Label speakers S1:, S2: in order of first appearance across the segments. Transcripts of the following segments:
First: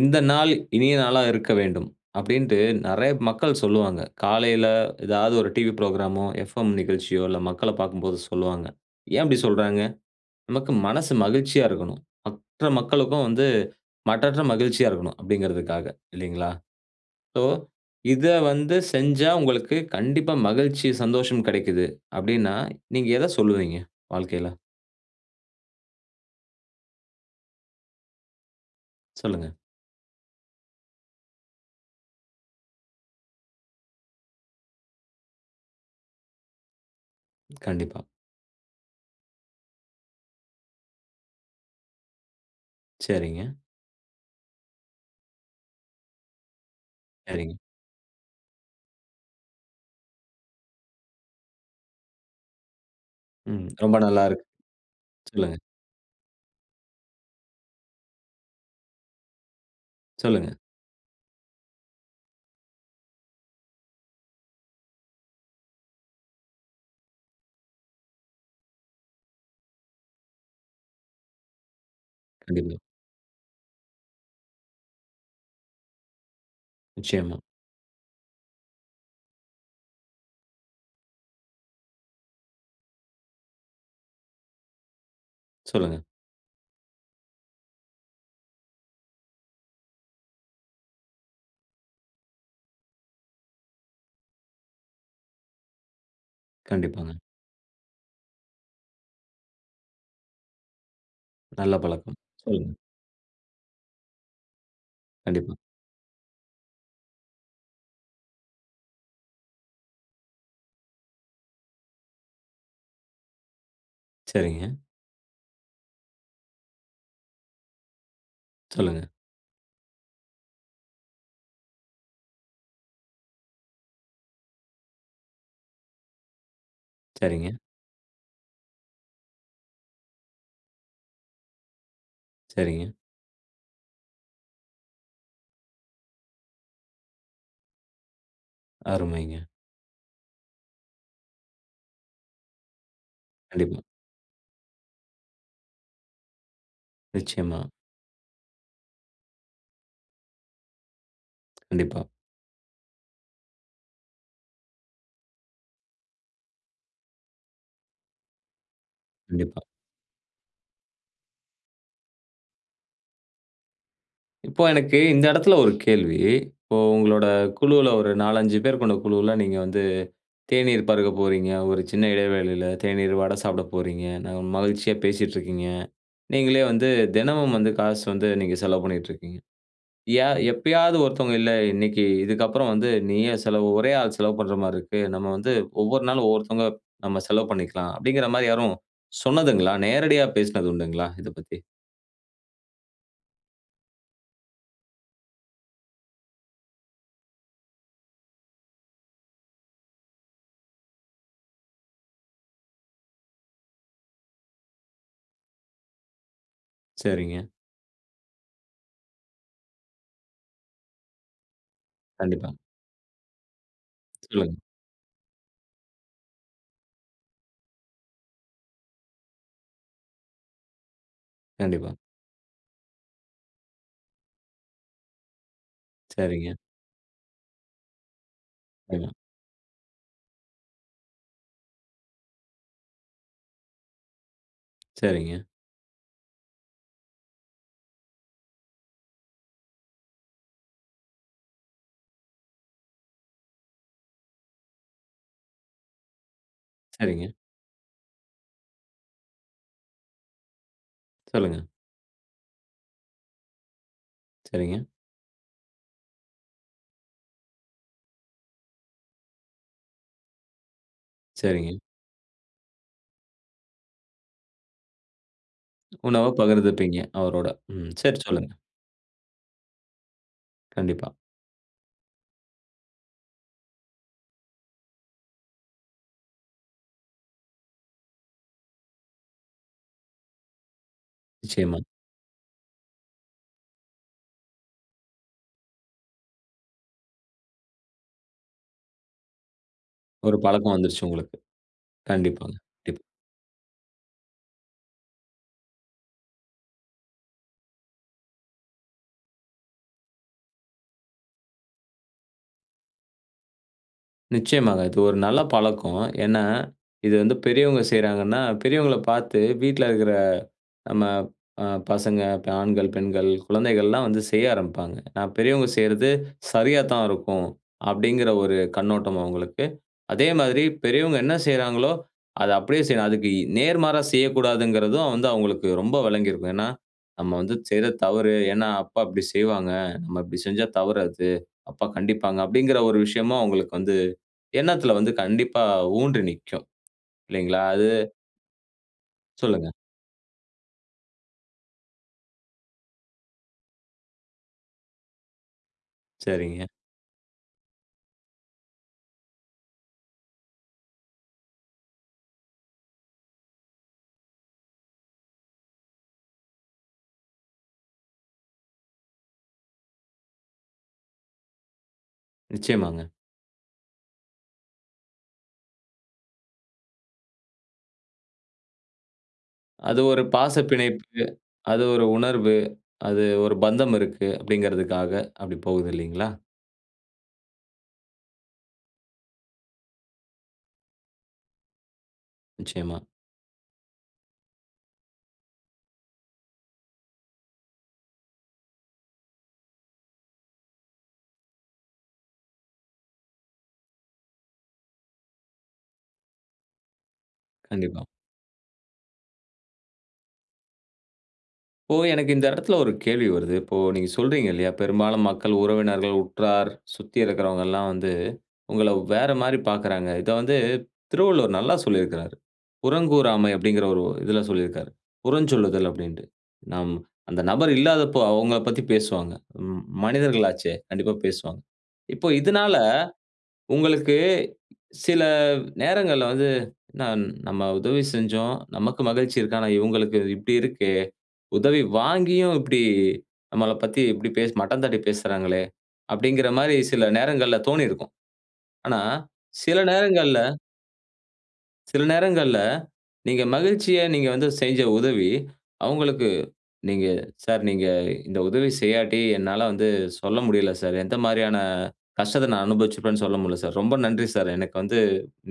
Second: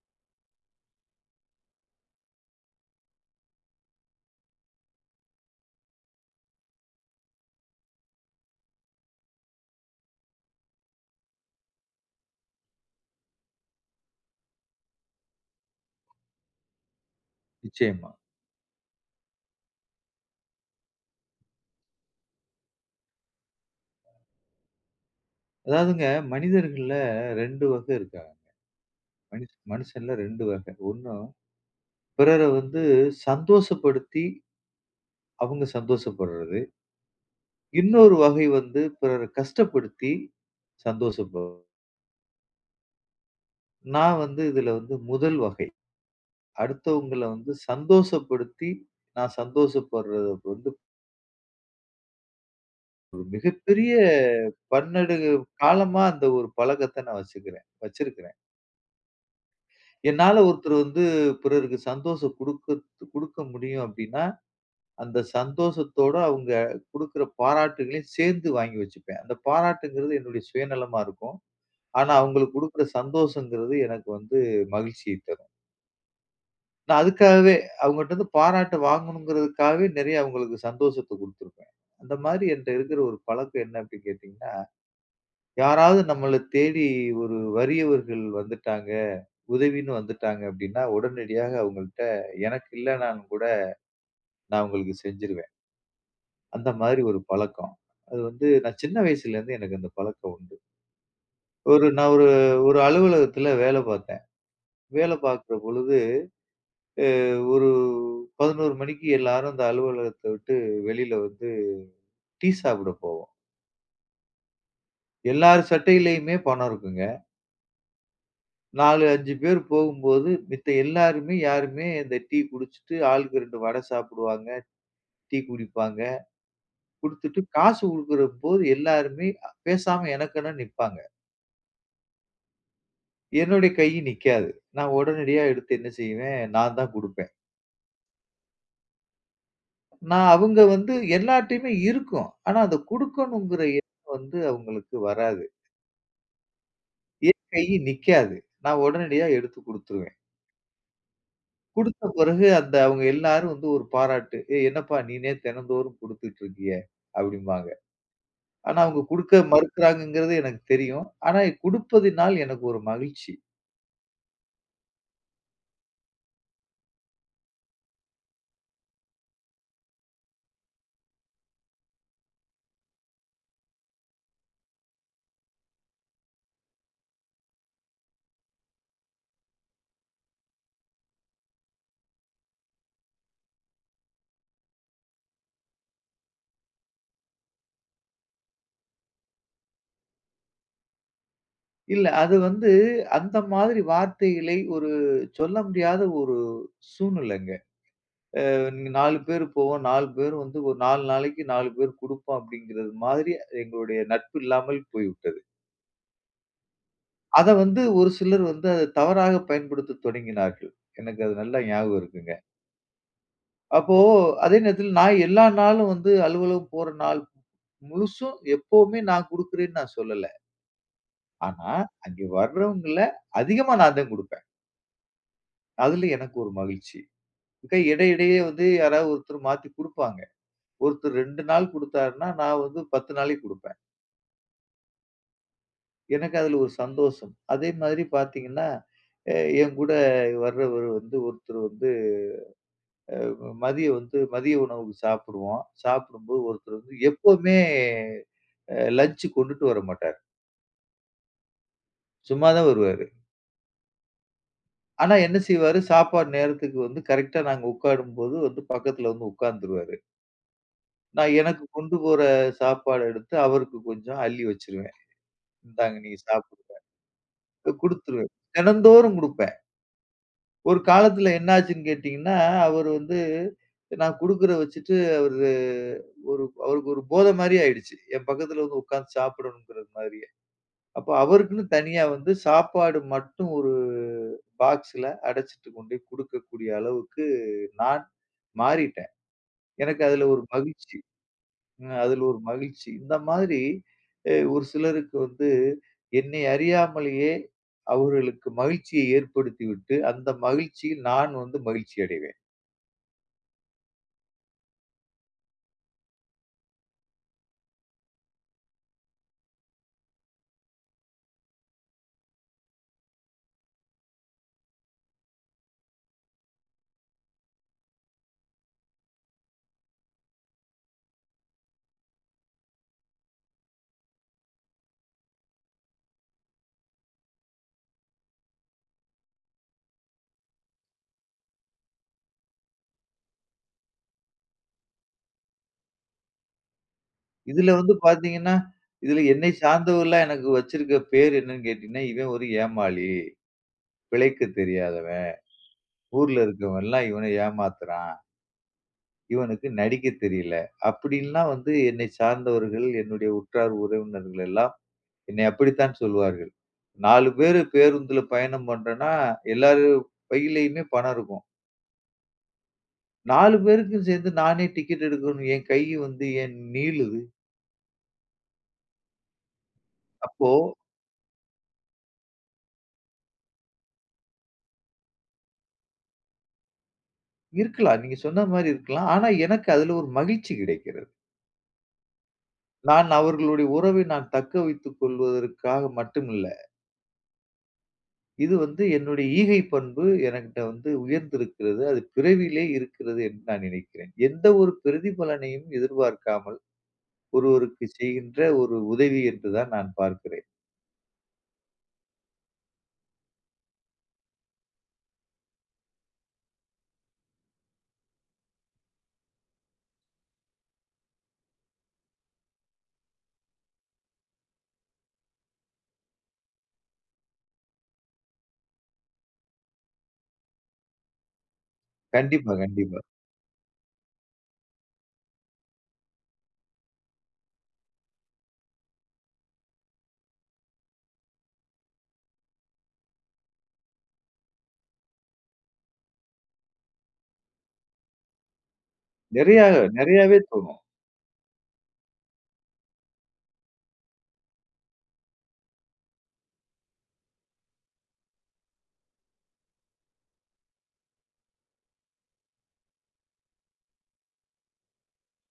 S1: இந்த நாள் இனிய நாளாக இருக்க வேண்டும். அப்பிடின்டு நெறைய மக்கள் சொல்லுவாங்க. காலையில ஏதாவது ஒரு டிவி புரோகிராம்மோ, எஃப்எம் நிகழ்ச்சியோ! இல்ல மக்கள பார்க்கும்போது சொல்லுவாங்க. ஏன் இப்டி சொல்றாங்க. நமக்கு மனது மகிழ்ச்சியா இருக்கணும். மற்ற மக்களுக்கும் வந்து மற்றற்ற மகிழ்ச்சியா இருக்கணும். அப்பிடிங்கிறதுக்காக இல்லேங்களா? சோ,
S2: நிச்சயமா.
S1: இத வந்து செஞ்சா உங்களுக்கு கண்டிப்பா மகிழ்ச்சி, சந்தோஷம் கிடைக்கிது. அப்பிடின்னா, நீங்க எத சொல்வீங்க வாழ்க்கையில.
S2: அதாவதுங்க மனிதர்கள்ல 2 வகை இருக்காங்கங்க. மனு
S1: சொல்லுங்க.
S2: மனுஷன்ல 2 வகை. 1 பிறரை வந்து சந்தோஷப்படுத்தி அவுங்க சந்தோஷப்பட்றது.
S1: கண்டிப்பா.
S2: இன்னொரு வகை வந்து பிறரை கஷ்டப்படுத்தி சந்தோஷப
S1: சரிங்க.
S2: நான் வந்து இதில வந்து 1 வகை. அடுத்தவங்கள வந்து
S1: சரிங்க.
S2: சந்தோஷப்படுத்தி நான் சந்தோஷப்படுறது வந்து. ஒரு
S1: ம்.
S2: மிகப்பெரிய
S1: ரொம்ப நல்லா இருக்கு.
S2: பன்னெடு
S1: சொல்லுங்க.
S2: காலமா அந்த ஒரு பழக்கத்த நான் வச்சிக்கிறேன் வச்சிருக்கிறேன். என்னால,
S1: சொல்லுங்க.
S2: ஒருத்தரு வந்து, பிறருக்கு சந்தோசம் குடுக்கது குடுக்க முடியும். அப்பிடீன்னா, அந்த சந்தோஷத்தோட அவுங்க குடுக்கிற பாராட்டுகளையும் சேர்ந்து வாங்கி வச்சுப்பேன். அந்த பாராட்டுங்கிறது என்னுடைய சுயநலமா இருக்கும். ஆனா, அவுங்களுக்கு
S1: கண்டிப்பா.
S2: குடுக்கிற சந்தோஷம்ங்கறது எனக்கு வந்து மகிழ்ச்சியைத் தரும். நான்
S1: நிச்சயமா.
S2: அதுக்காகவே, அவுங்கட்டருந்து பாராட்டு வாங்கணும்ங்கறதுக்காகவே, நெறைய அவங்களுக்கு சந்தோஷத்தை குடுத்திருப்பேன். அந்த மாதிரி என்ட்ட இருக்கிற ஒரு பழக்கம் என்ன அப்பிடி கேட்டீங்கன்னா,
S1: சொல்லுங்க.
S2: யாராவது நம்மள தேடி, ஒரு வறியவர்கள் வந்துட்டாங்க. உதவின்னு வந்துட்டாங்க, அப்பிடின்னா உடனடியாக அவுங்கள்ட்ட எனக்கு இல்லனாலும் கூட, நான் அவுங்களுக்கு செஞ்சுருவேன். அந்த மாதிரி ஒரு
S1: கண்டிப்பாங்க.
S2: பழக்கம். அது வந்து நான் சின்ன வயசுல இருந்தே எனக்கு அந்த பழக்கம் உண்டு.
S1: நல்ல
S2: ஒரு நான்
S1: பழக்கம்.
S2: ஒரு
S1: சொல்லுங்க.
S2: ஒரு அலுவலகத்தில வேல பார்த்தேன். வேல பார்க்குற
S1: கண்டிப்பா.
S2: பொழுது, அ ஒரு 11 மணிக்கு எல்லாரும் அந்த அலுவலகத்த விட்டு வெளில வந்து டீ சாப்பிட போவோம்.
S1: சரிங்க.
S2: எல்லாரு சட்டையிலுமே பணம் இருக்குங்க.
S1: சொல்லுங்க.
S2: 4, 5 பேரு போகும்போது, மித்த எல்லாருமே யாருமே இந்த டீ குடிச்சுட்டு, ஆளுக்கு 2 வடை சாப்பிடுவாங்க, டீ குடிப்பாங்க, குடுத்துட்டு
S1: சரிங்க.
S2: காசு குடுக்குறப்போ எல்லாருமே பேசாம, எனக்கென்னனு நிப்பாங்க.
S1: சரிங்க.
S2: என்னுடைய கை நிக்காது. நான் உடனடியா எடுத்து என்ன செய்வேன், நான் தான் குடுப்பேன்.
S1: அருமைங்க.
S2: நான் அவங்க வந்து எல்லார்ட்டயுமே இருக்கும். ஆனா, அத குடுக்கணும்ங்கற
S1: கண்டிப்பா.
S2: எண்ணம் வந்து அவங்களுக்கு வராது. என் கை
S1: நிச்சயமா.
S2: நிக்காது. நான் உடனடியா எடுத்துக் குடுத்துடுவேன். குடுத்த
S1: கண்டிப்பா.
S2: பிறகு அந்த அவங்க எல்லாரும் வந்து ஒரு பாராட்டு. ஏய் என்னப்பா நீனே தினந்தோறும் குடுத்துட்டு இருக்கியே! அப்படிம்பாங்க. ஆனா, அவங்க குடுக்க
S1: கண்டிப்பா.
S2: மறுக்கிறாங்கங்கறது எனக்கு தெரியும். ஆனா, இ குடுப்பதினால் எனக்கு ஒரு மகிழ்ச்சி!
S1: இப்போ, எனக்கு இந்த இடத்துல ஒரு கேள்வி. இப்போ உங்களோட குழுவுல ஒரு 4,5 பேர் கொண்ட குழுவுல, நீங்க வந்து தேநீர் பருக போறீங்க. ஒரு சின்ன இடைவேளயில தேநீர், வடை சாப்பிட போறீங்க, ந மகிழ்ச்சியா பேசீட்டு இருக்கீங்க. நீங்களே வந்து தினமும் வந்து காசு வந்து நீங்க செலவு பண்ணிட்டு இருக்கீங்க. யா எப்பயாவது ஒருத்தவங்க, இல்ல இன்னைக்கு இதுக்கப்புறம் வந்து நீயே செலவு, ஒரே ஆள் செலவு பண்ற மாரி இருக்கு. நம்ம வந்து ஒவ்வொரு நாள் ஒவ்வொருத்தவங்க நம்ம செலவு பண்ணிக்கலாம். அப்படிங்கிற மாரி யாரும் சொன்னதுங்களா, நேரடியா பேசினது உண்டுங்களா இதை பத்தி?
S2: இல்ல. அது வந்து அந்த மாதிரி வார்த்தைகளை, ஒரு சொல்ல முடியாத ஒரு சூழ்நிலைங்க. அ நீங்க 4 பேரு போவோம் 4 பேரு வந்து ஒரு 4 நாளைக்கு 4 பேர் குடுப்போம். அப்படிங்கிறது மாதிரி எங்களுடைய நட்பு இல்லாமல் போய்விட்டது.
S1: சரிங்க.
S2: அதை வந்து ஒரு சிலர் வந்து, அதை தவறாக பயன்படுத்த தொடங்கினார்கள். எனக்கு அது நல்லா ஞாபகம் இருக்குங்க.
S1: கண்டிப்பா.
S2: அப்போ அதே
S1: சொல்லுங்க.
S2: நேரத்தில நான் எல்லா நாளும் வந்து, அலுவலகம் போற நாள் முழுசும் எப்பவுமே நான் குடுக்கிறேன்னு, நான் சொல்லல. ஆனா,
S1: கண்டிப்பா.
S2: அங்கு வரவங்கள்ல அதிகமா நான் தான் குடுப்பேன். அதுல எனக்கு ஒரு
S1: சரிங்க.
S2: மகிழ்ச்சி. மிக இடையிடையே வந்து
S1: ஆமா.
S2: யாராவது ஒருத்தர் மாத்தி குடுப்பாங்க. ஒருத்தர் 2 நாள் குடுத்தாருன்னா, நான் வந்து 10 நாளைக்கு குடுப்பேன்.
S1: சரிங்க.
S2: எனக்கு அதுல ஒரு சந்தோஷம். அதே மாதிரி பார்த்தீங்கன்னா, அ என் கூட வரவரு வந்து ஒருத்தர் வந்து அ மதியம் வந்து மதிய உணவு சாப்பிடுவோம். சாப்பிடும்போது ஒருத்தர் வந்து
S1: சரிங்க.
S2: எப்பவுமே அ லஞ்ச் கொண்டுட்டு வரமாட்டார்.
S1: சொல்லுங்க.
S2: சும்மா தான் வருவாரு.
S1: சரிங்க.
S2: ஆனா, என்ன செய்வாரு, சாப்பாடு நேரத்துக்கு வந்து கரெக்ட்டா நாங்க உட்காரும்போது வந்து, பக்கத்தில வந்து உட்கார்ந்துருவாரு. நான் எனக்கு
S1: சரிங்க.
S2: கொண்டு போற சாப்பாடு எடுத்து அவருக்கு கொஞ்சம் அள்ளி வச்சுருவேன். "இந்தாங்க நீ
S1: உணவ
S2: சாப்பிடுங்க."
S1: பகிர்ந்துப்பீங்க, அவரோட.
S2: அ
S1: ம். சரி,
S2: குடுத்துருவேன்.
S1: சொல்லுங்க.
S2: தினந்தோறும் குடுப்பேன். ஒரு
S1: கண்டிப்பா.
S2: காலத்தில என்னாச்சுன்னு கேட்டீங்கன்னா, அவர் வந்து நான் குடுக்குறத வச்சுட்டு, அவரு ஒரு அவருக்கு ஒரு போதை மாரி ஆயிடுச்சு. என் பக்கத்தில வந்து உட்காந்து சாப்பிடணுங்கிற மாதிரியே. அப்போ அவருக்குன்னு
S1: நிச்சயமா.
S2: தனியா வந்து சாப்பாடு மட்டும் ஒரு பாக்ஸ்ல அடைச்சுட்டு கொண்டே குடுக்கக்கூடிய அளவுக்கு, நான் மாறிட்டேன். எனக்கு அதுல
S1: ஒரு
S2: ஒரு
S1: பழக்கம்
S2: மகிழ்ச்சி
S1: வந்துருச்சு, உங்களுக்கு.
S2: அ அதுல ஒரு
S1: கண்டிப்பாங்க.
S2: மகிழ்ச்சி.
S1: [unintelligible]
S2: இந்த மாதிரி அ ஒரு சிலருக்கு வந்து, என்னை அறியாமலேயே அவர்களுக்கு மகிழ்ச்சியை ஏற்படுத்திவிட்டு, அந்த மகிழ்ச்சியில் நான் வந்து மகிழ்ச்சி அடைவேன்.
S1: நிச்சயமாக. அது ஒரு நல்ல பழக்கம். ஏன்னா, இது வந்து பெரியவங்க செய்றாங்கன்னா, பெரியவங்கள பாத்து வீட்ல இருக்குற நம்ம அ பசங்க, ப ஆண்கள், பெண்கள், குழந்தைகள்லாம் வந்து செய்ய ஆரம்பிப்பாங்க. நா பெரியவங்க செய்யுறது சரியாதான் இருக்கும். அப்டிங்கிற ஒரு கண்ணோட்டம் அவுங்களுக்கு. அதே மாதிரி பெரியவங்க என்ன செய்றாங்களோ, அத அப்டியே செய்யணும், அதுக்கு இ நேர்மாறா செய்ய கூடாதுங்கிறதும் வந்து அவங்களுக்கு ரொம்ப வெளங்கியிருக்கும். ஏன்னா "நம்ம வந்து செய்றது தவறு, ஏன்னா அப்பா இப்டி செய்வாங்க, நம்ம இப்டி செஞ்சா தவறு அது, அப்பா கண்டிப்பாங்க" அப்டிங்கிற ஒரு விஷயமும் அவுங்களுக்கு வந்து எண்ணத்துல வந்து கண்டிப்பா ஊன்றி நிக்கும். இல்லைங்களா?
S2: இதுல
S1: அது
S2: வந்து பாத்தீங்கன்னா, இதுல என்னை
S1: சொல்லுங்க.
S2: சார்ந்தவுகள்லாம் எனக்கு வச்சிருக்க பேரு என்னன்னு கேட்டீங்கன்னா, "இவன் ஒரு ஏமாளி. பிழைக்க தெரியாதவென். ஊர்ல
S1: சரிங்க.
S2: இருக்கவன்ல்லாம் இவன ஏமாத்துறான்" "இவனுக்கு நடிக்க தெரியல" அப்டின்னுலாம் வந்து என்னை சார்ந்தவர்கள், என்னுடைய உற்றார் உறவினர்கள் எல்லாம், என்னை அப்படித்தான் சொல்லுவார்கள். 4 பேரு பேருந்துல பயணம் பண்றோம்னா, எல்லாரு பையிலயுமே பணம் இருக்கும்
S1: நிச்சயமாங்க.
S2: 4 பேருக்கும் சேந்து நானே டிக்கெட் எடுக்கணுன்னு என் கையி வந்து ஏன் நீளுது?
S1: அது ஒரு
S2: அப்போ
S1: பாசப் பிணைப்பு, அது ஒரு உணர்வு, அது ஒரு பந்தம் இருக்கு. அப்படிங்கறதுக்காக அப்படிப் போகுது இல்லைங்களா?
S2: இருக்கலாம். நீங்க சொன்ன மாரி இருக்கலாம். ஆனா எனக்கு அதுல ஒரு மகிழ்ச்சி கிடைக்கிறது.
S1: நிச்சயமா.
S2: நான் அவர்களுடைய உறவை நான் தக்க வைத்துக் கொள்வதற்காக மட்டுமில்ல. இது வந்து என்னுடைய ஈகை பண்பு. எனக்கிட்ட வந்து உயர்ந்திருக்கிறது. அது பிறவியிலயே இருக்கிறது என்று நான் நினைக்கிறேன். எந்த ஒரு பிரதிபலனையும் எதிர்பார்க்காமல், ஒருவருக்குச்
S1: கண்டிப்பா.
S2: செய்கின்ற ஒரு உதவி என்றுதான் நான் பார்க்கிறேன்.
S1: இப்போ எனக்கு இந்த இடத்துல ஒரு கேள்வி வருது. இப்போ நீங்க சொல்றீங்க இல்லயா? பெரும்பாலும் மக்கள் உறவினர்கள், உற்றார், சுத்தி இருக்குறவங்க எல்லாம் வந்து உங்கள வேற மாரி பாக்குறாங்க. இத வந்து திருவள்ளுவர் நல்லா சொல்லிருக்காரு. புறங்கூறாமை அப்படீங்கிற ஒரு இதுல சொல்லிருக்காரு. புறஞ்சொல்லுதல் அப்டீன்டு. நம் அந்த நபர் இல்லாதப்போ அவங்கள பத்தி பேசுவாங்க. ம் மனிதர்கள் ஆச்சே. கண்டிப்பா பேசுவாங்க. இப்ப
S2: கண்டிப்பா,
S1: இதுனால
S2: கண்டிப்பா.
S1: உங்களுக்கு, சில நேரங்கள்ல வந்து, "நாம் நம்ப உதவி செஞ்சோம். நமக்கு மகிழ்ச்சி இருக்கு, ஆனா இவங்களுக்கு இப்டி இருக்கே. உதவி வாங்கியும் இப்டி நம்பள பத்தி இப்டி பேசு மட்டம் தட்டிப் பேசுறாங்களே, அப்படீங்கிற மாரி சில நேரங்கள்ல தோணிருக்கும்." ஆனா
S2: நெறையாக,
S1: சில நேரங்கள்ல
S2: நெறையாவே தோணும்.
S1: சில நேரங்கள்ல, நீங்க மகிழ்ச்சிய நீங்க வந்து செஞ்ச உதவி. அவங்களுக்கு நீங்க "சார், நீங்க இந்த உதவி செய்யாட்டி என்னால வந்து சொல்ல முடியல சார் எந்த மாதிரியான கஷ்டத்த நான் அனுபவிச்சிருப்பேன்னு சொல்ல முடியல சார் ரொம்ப நன்றி சார். எனக்கு வந்து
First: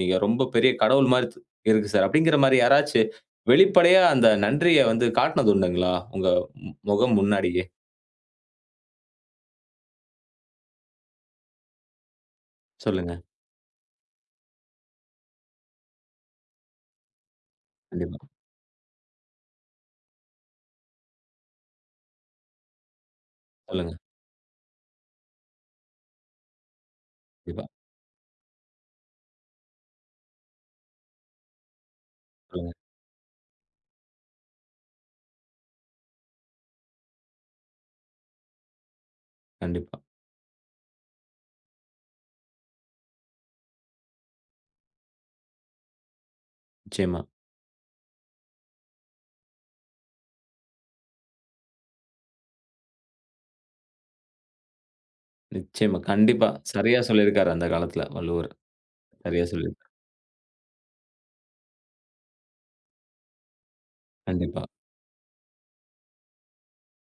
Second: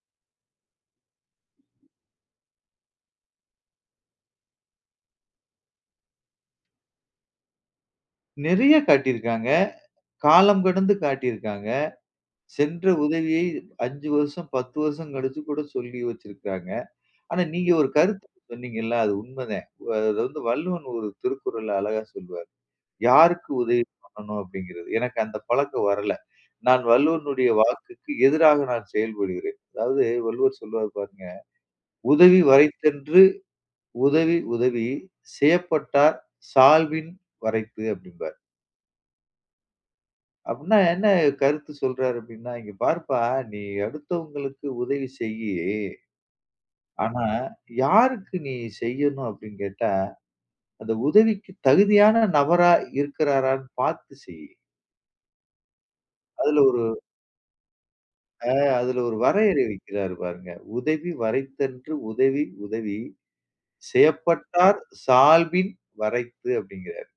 S1: நீங்க ரொம்ப பெரிய கடவுள் மாரி த் இருக்கு சார்" அப்டிங்கிற மாரி யாராச்சு வெளிப்படையா அந்த நன்றிய வந்து காட்டினது உண்டுங்களா? உங்க முகம் முன்னாடியே?
S2: நெறைய காட்டியிருக்காங்க. காலம் கடந்து காட்டியிருக்காங்க. சென்ற
S1: சொல்லுங்க.
S2: உதவியை 5 வருஷம், 10 வருஷம் கழிச்சு கூட சொல்லி வச்சிருக்காங்க. ஆனா, நீங்க ஒரு கருத்து
S1: கண்டிப்பா.
S2: இப் சொன்னீங்கல்ல, அது உண்ம தான். அது வந்து வள்ளுவன் ஒரு திருக்குறள்ல அழகா சொல்லுவாரு "யாருக்கு உதவி
S1: சொல்லுங்க.
S2: பண்ணணும் அப்டிங்கிறது" எனக்கு அந்த பழக்கம் வரல. நான் வள்ளுவனுடைய
S1: கண்டிப்பா.
S2: வாக்குக்கு எதிராக நான் செயல்படுகிறேன். அதாவது, வள்ளுவர் சொல்லுவாரு பாருங்க. "உதவி
S1: சொல்லுங்க.
S2: வரைத்தன்று உதவி உதவி செயப்பட்டார் சால்வின் வரைப்பு" அப்டிம்பாரு.
S1: கண்டிப்பா.
S2: அப்டினா என்ன கருத்து சொல்றாரு அப்டின்னா "இங்க பாருப்பா, நீ அடுத்தவங்களுக்கு உதவி செய்யு ஆனா,
S1: நிச்சயமா.
S2: யாருக்கு நீ செய்யணும் அப்டின்னு கேட்டா அந்த உதவிக்கு தகுதியான நபரா இருக்கிறாரான்னு பார்த்து செய்."
S1: நிச்சயமா. கண்டிப்பா.
S2: அதுல ஒரு
S1: சரியா சொல்லியிருக்கிறாரு. அந்த காலத்தில வள்ளுவரு.
S2: ஆ. அதில ஒரு
S1: சரியா
S2: வரையறை
S1: சொல்லி
S2: வைக்கிறாரு பாருங்க. "உதவி வரைத்தன்று உதவி உதவி
S1: கண்டிப்பா.
S2: செயப்பட்டார் சால்பின் வரைத்து" அப்படிங்கறாரு.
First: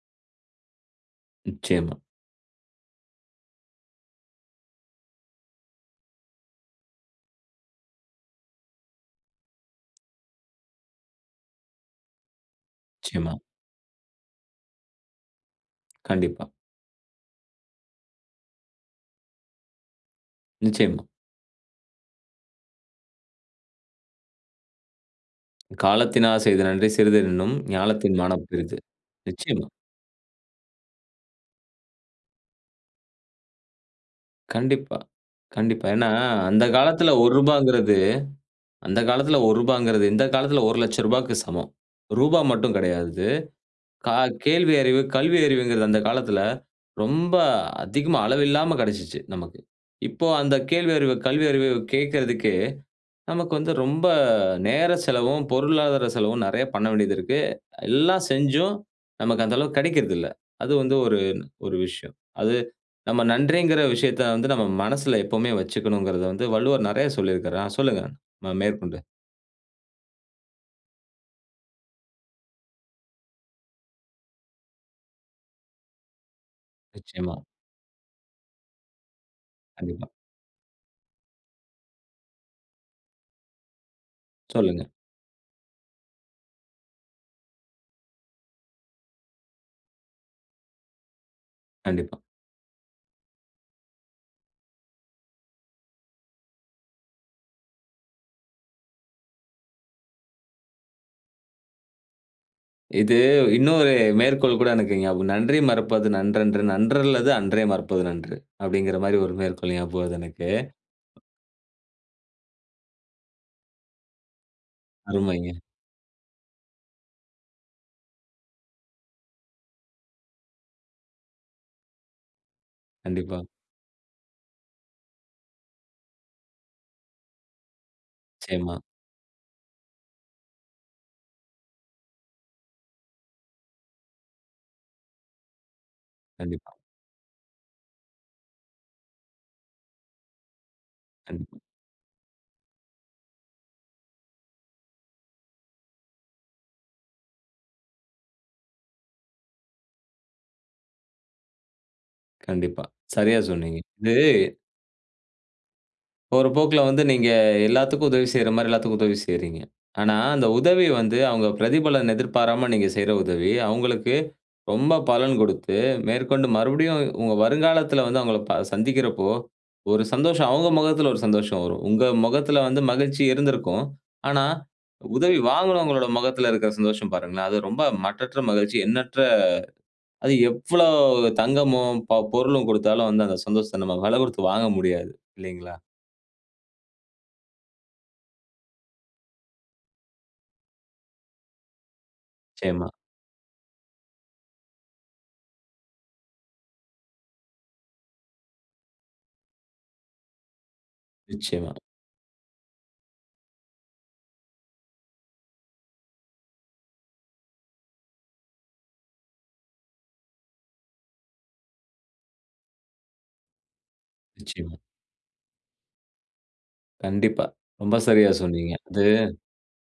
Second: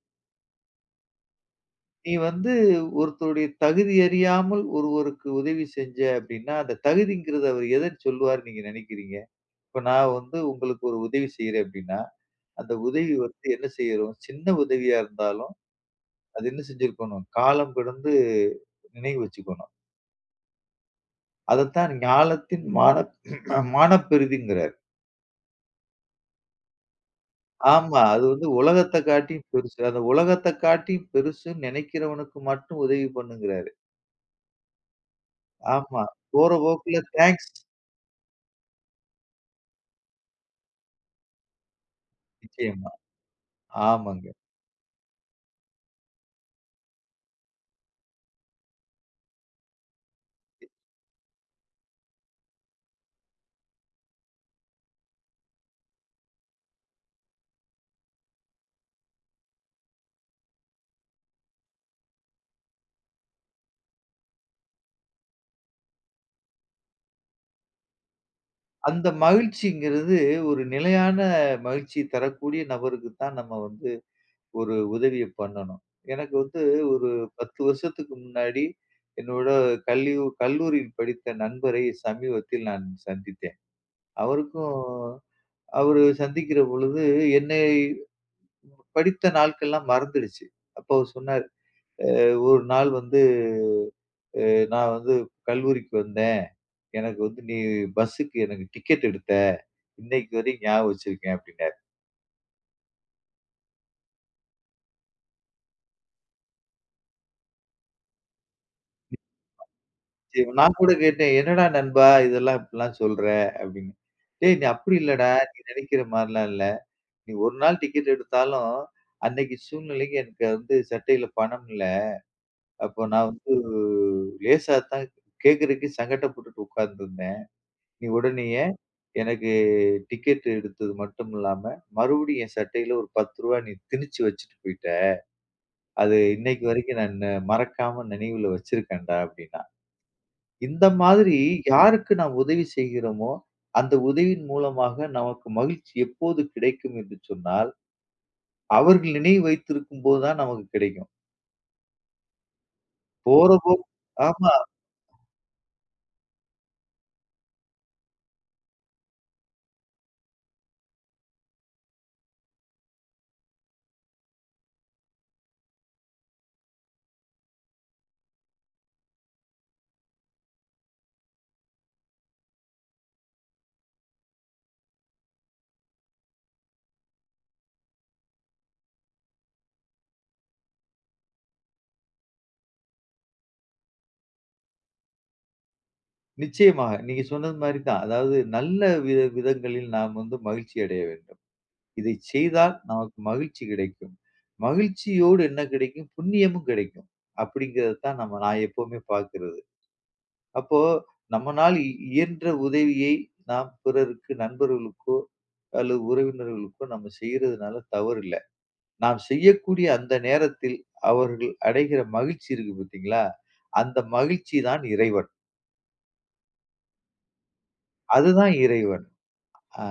S1: நிச்சயமா.
S2: நீ வந்து ஒருத்தருடைய தகுதி அறியாமல் ஒருவருக்கு உதவி செஞ்ச அப்படின்னா, அந்த தகுதிங்கறது அவரு எதை சொல்லுவாருன்னு நீங்க நினைக்கிறீங்க? இப்போ நான் வந்து உங்களுக்கு ஒரு உதவி செய்றேன் அப்படின்னா, அந்த உதவி
S1: நிச்சயமா.
S2: வந்து என்ன செய்யிறோம், சின்ன உதவியா இருந்தாலும், அது
S1: கண்டிப்பா.
S2: என்ன செஞ்சிருக்கணும்? காலம் கடந்து நினைவு வச்சுக்கணும்.
S1: நிச்சயமா.
S2: அதத்தான், ஞாலத்தின் மானப் மானப்பெரிதிங்கறாரு.
S1: "காலத்தினால் செய்த நன்றி சிறிது எனினும்
S2: ஆமா.
S1: ஞாலத்தின்
S2: அது வந்து
S1: மானப் பெரிது."
S2: உலகத்த காட்டி
S1: நிச்சயமா.
S2: பெருசு, அந்த உலகத்த காட்டி பெருசுன்னு நினைக்கிறவனுக்கு மட்டும் உதவி பண்ணுங்கிறாரு.
S1: கண்டிப்பா, கண்டிப்பா.
S2: ஆமா.
S1: ஏன்னா,
S2: போற
S1: அந்த
S2: போக்குல
S1: காலத்தில ஒரு
S2: தேங்க்ஸ்.
S1: ரூபாங்கறது அந்த காலத்தில ரூ. 1ங்கறது இந்த காலத்தில ரூ. 1,00,000க்கு சமம். ரூபாய் மட்டும்
S2: நிச்சயமா.
S1: கிடையாது இது. க
S2: ஆமாங்க.
S1: கேள்வி அறிவு, கல்வி அறிவுங்கிறது அந்த காலத்தில, ரொம்ப அதிகமா அளவில்லாம கிடைச்சுச்சு, நமக்கு. இப்போ அந்த கேள்வி அறிவு கல்வி அறிவு கேட்கறதே நமக்கு வந்து ரொம்ப நேர செலவும், பொருளாதார செலவும் நெறைய பண்ண வேண்டியது இருக்கு. எல்லா செஞ்சும், நமக்கு அந்த அளவுக்கு கிடைக்கறதில்ல. அது வந்து ஒரு ஒரு விஷயம். அது நம்ம நன்றிங்கற விஷயத்தை வந்து நம்ம மனசுல எப்பவுமே வச்சுக்கணுங்கறது வந்து வள்ளுவர் நெறைய சொல்லியிருக்காரா. ஆ சொல்லுங்க அ மேற்கொண்டு.
S2: அந்த மகிழ்ச்சிங்கிறது, ஒரு நிலையான மகிழ்ச்சி தரக்கூடிய நபருக்கு தான், நம்ம வந்து ஒரு உதவிய பண்ணணும். எனக்கு வந்து ஒரு
S1: நிச்சயமா.
S2: 10 வருஷத்துக்கு முன்னாடி என்னோட
S1: கண்டிப்பா.
S2: கல்யு கல்லூரியில் படித்த நண்பரை சமீபத்தில் நான் சந்தித்தேன். அவருக்கும்
S1: சொல்லுங்க.
S2: அவரு சந்திக்கிற பொழுது என்னை படித்த நாட்கள்லாம் மறந்துருச்சு. அப்போ அவரு சொன்னாரு
S1: கண்டிப்பா.
S2: அ ஒரு நாள் வந்து, அ நான் வந்து கல்லூரிக்கு வந்தேன். எனக்கு வந்து நீ பஸ்ஸுக்கு எனக்கு டிக்கெட் எடுத்த. இன்னைக்கு வரைக்கும் ஞாபகம் வச்சிருக்கேன் அப்படின்னாரு.
S1: இது இன்னொரு மேற்கோள் கூட எனக்கு ஞாபகம். "நன்றி மறப்பது நன்றன்று, நன்றல்லது அன்றே மறப்பது நன்று" அப்டிங்குற மாதிரி ஒரு மேற்கோள் ஞாபகம் வருது எனக்கு.
S2: நான் கூட கேட்டேன். "என்னடா நண்பா இதெல்லாம் இப்புட்லாம் சொல்ற" அப்படின்னு. டேய் நீ அப்டி இல்லடா, நீ
S1: அருமைங்க.
S2: நெனைக்கிற மாரிலாம் இல்ல, நீ ஒரு நாள் டிக்கெட் எடுத்தாலும், அன்னைக்கு சூழ்நிலைக்கு என்ட்ட வந்து சட்டைல பணம் இல்ல, அப்போ நான்
S1: கண்டிப்பா.
S2: வந்து லேசா தான் கேட்கறதுக்கு சங்கட்டப்பட்டுட்டு உக்காந்துருந்தேன். நீ உடனேயே
S1: நிச்சயமா,
S2: எனக்கு டிக்கெட் எடுத்தது மட்டும் இல்லாம, மறுபடியும் என் சட்டையில ஒரு 10 ரூவா நீ திணிச்சு வச்சுட்டு போய்ட்ட, அது இன்னைக்கு
S1: கண்டிப்பா.
S2: வரைக்கும் நான் மறக்காம நினைவுல வச்சுருக்கன்டா" அப்படின்னான். இந்த மாதிரி
S1: கண்டிப்பா.
S2: யாருக்கு நாம் உதவி செய்கிறோமோ, அந்த உதவியின் மூலமாக நமக்கு மகிழ்ச்சி எப்போது கிடைக்கும் என்று சொன்னால், அவர்கள் நினைவு வைத்திருக்கும் போது தான் நமக்கு கிடைக்கும்.
S1: கண்டிப்பா. சரியா
S2: போற
S1: சொன்னீங்க.
S2: போக்
S1: இது
S2: ஆமா.
S1: போற போக்குல வந்து, நீங்க எல்லாத்துக்கும் உதவி செய்ற மாரி எல்லாத்துக்கும் உதவி செய்கிறீங்க. ஆனா, அந்த உதவி வந்து அவுங்க பிரதிபலன் எதிர்பாராம, நீங்க செய்யிற உதவி அவுங்களுக்கு ரொம்ப பலன் குடுத்து மேற்கொண்டு மறுபடியும் உங்க வருங்காலத்துல வந்து அவுங்கள ப சந்திக்கிறப்போ, ஒரு சந்தோஷம் அவுங்க முகத்துல ஒரு சந்தோஷம் வரும். உங்க மொகத்ல வந்து மகிழ்ச்சி இருந்திருக்கும். ஆனா உதவி வாங்குனவங்களோட மொகத்துல இருக்குற சந்தோஷம் பாருங்களேன். அது ரொம்ப மட்டற்ற மகிழ்ச்சி, எண்ணற்ற அது எவ்வளோ தங்கமும், ப பொருளும் குடுத்தாலும் வந்து அந்த சந்தோஷத்த நம்ம விலை குடுத்து வாங்க முடியாது! இல்லைங்களா?
S2: நிச்சயமாக. நீங்க சொன்னது மாரி தான். அதாவது நல்ல வித விதங்களில் நாம் வந்து மகிழ்ச்சி அடைய வேண்டும். இதை செய்தால்
S1: நிச்சயமா.
S2: நமக்கு மகிழ்ச்சி கிடைக்கும். மகிழ்ச்சியோடு என்ன கிடைக்கும்? புண்ணியமும் கிடைக்கும். அப்படிங்கிறதைத்தான் நம்ம நான் எப்பவுமே பார்க்கிறது. அப்போ,
S1: நிச்சயமா.
S2: நம்மனால் இ இயன்ற உதவியை, நாம் பிறருக்கு, நண்பர்களுக்கோ அல்லது உறவினர்களுக்கோ நம்ம செய்றதனால தவறு இல்லை. நாம் செய்யக்கூடிய அந்த நேரத்தில், அவர்கள் அடைகிற மகிழ்ச்சி இருக்கு பார்த்தீங்களா, அந்த மகிழ்ச்சி
S1: நிச்சயமா.
S2: தான் இறைவன்.
S1: கண்டிப்பா. ரொம்ப சரியா
S2: அதுதான்
S1: சொன்னீங்க. அது
S2: இறைவன். அ.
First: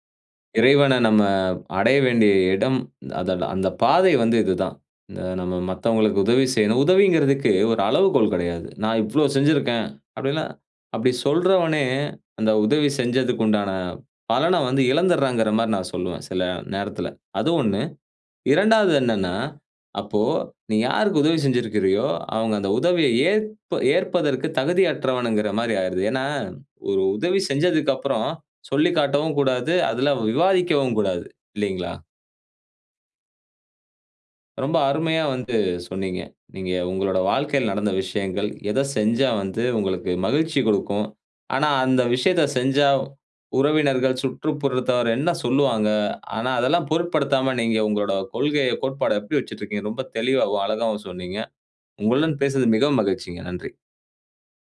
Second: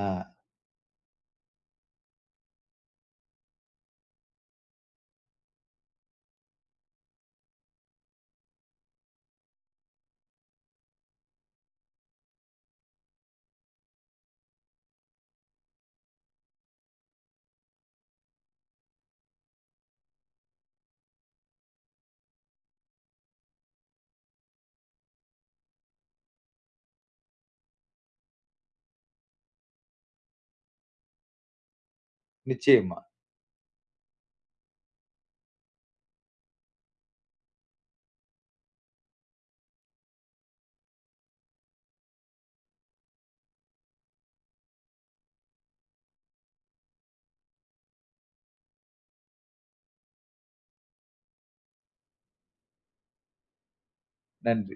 S1: இறைவன நம்ம அடைய வேண்டிய இடம். அத அந்த பாதை வந்து இது தான். இத நம்ம மத்தவங்களுக்கு உதவி செய்யணும். உதவிங்கிறதுக்கு ஒரு அளவுகோல் கிடையாது. நான் இவ்வளோ செஞ்சுருக்கேன். அப்டில்லாம் அப்டி சொல்றவனே, அந்த உதவி செஞ்சதுக்கு உண்டான பலனை வந்து இழந்துருறாங்கிற மாரி நான் சொல்லுவேன், சில நேரத்தில. அது 1. 2வது என்னன்னா, அப்போ, நீ யாருக்கு உதவி செஞ்சுருக்கிறியோ, அவுங்க அந்த உதவியை ஏற்ப ஏற்பதற்கு தகுதியற்றவனுகிற மாரி ஆயிருது. ஏன்னா, ஒரு உதவி செஞ்சதுக்கு அப்பறம் சொல்லிக்காட்டவும் கூடாது. அதுல விவாதிக்கவும் கூடாது, இல்லைங்களா?
S2: நிச்சயமா.
S1: ரொம்ப அருமையா வந்து சொன்னீங்க. நீங்க உங்களோட வாழ்க்கைல நடந்த விஷயங்கள். எதை செஞ்சா வந்து உங்களுக்கு மகிழ்ச்சி குடுக்கும்? ஆனா, அந்த விஷயத்தை செஞ்சா, உறவினர்கள், சுற்றுப்புறத்தவர் என்ன சொல்லுவாங்க? ஆனா, அதெல்லாம் பொருட்படுத்தாம, நீங்க உங்களோட கொள்கைய, கோட்பாட எப்படி வச்சுட்டிருக்கீங்க? ரொம்ப தெளிவாவும், அழகாவும் சொன்னீங்க. உங்களுடன் பேசினது மிகவும் மகிழ்ச்சிங்க. நன்றி.
S2: நன்றி.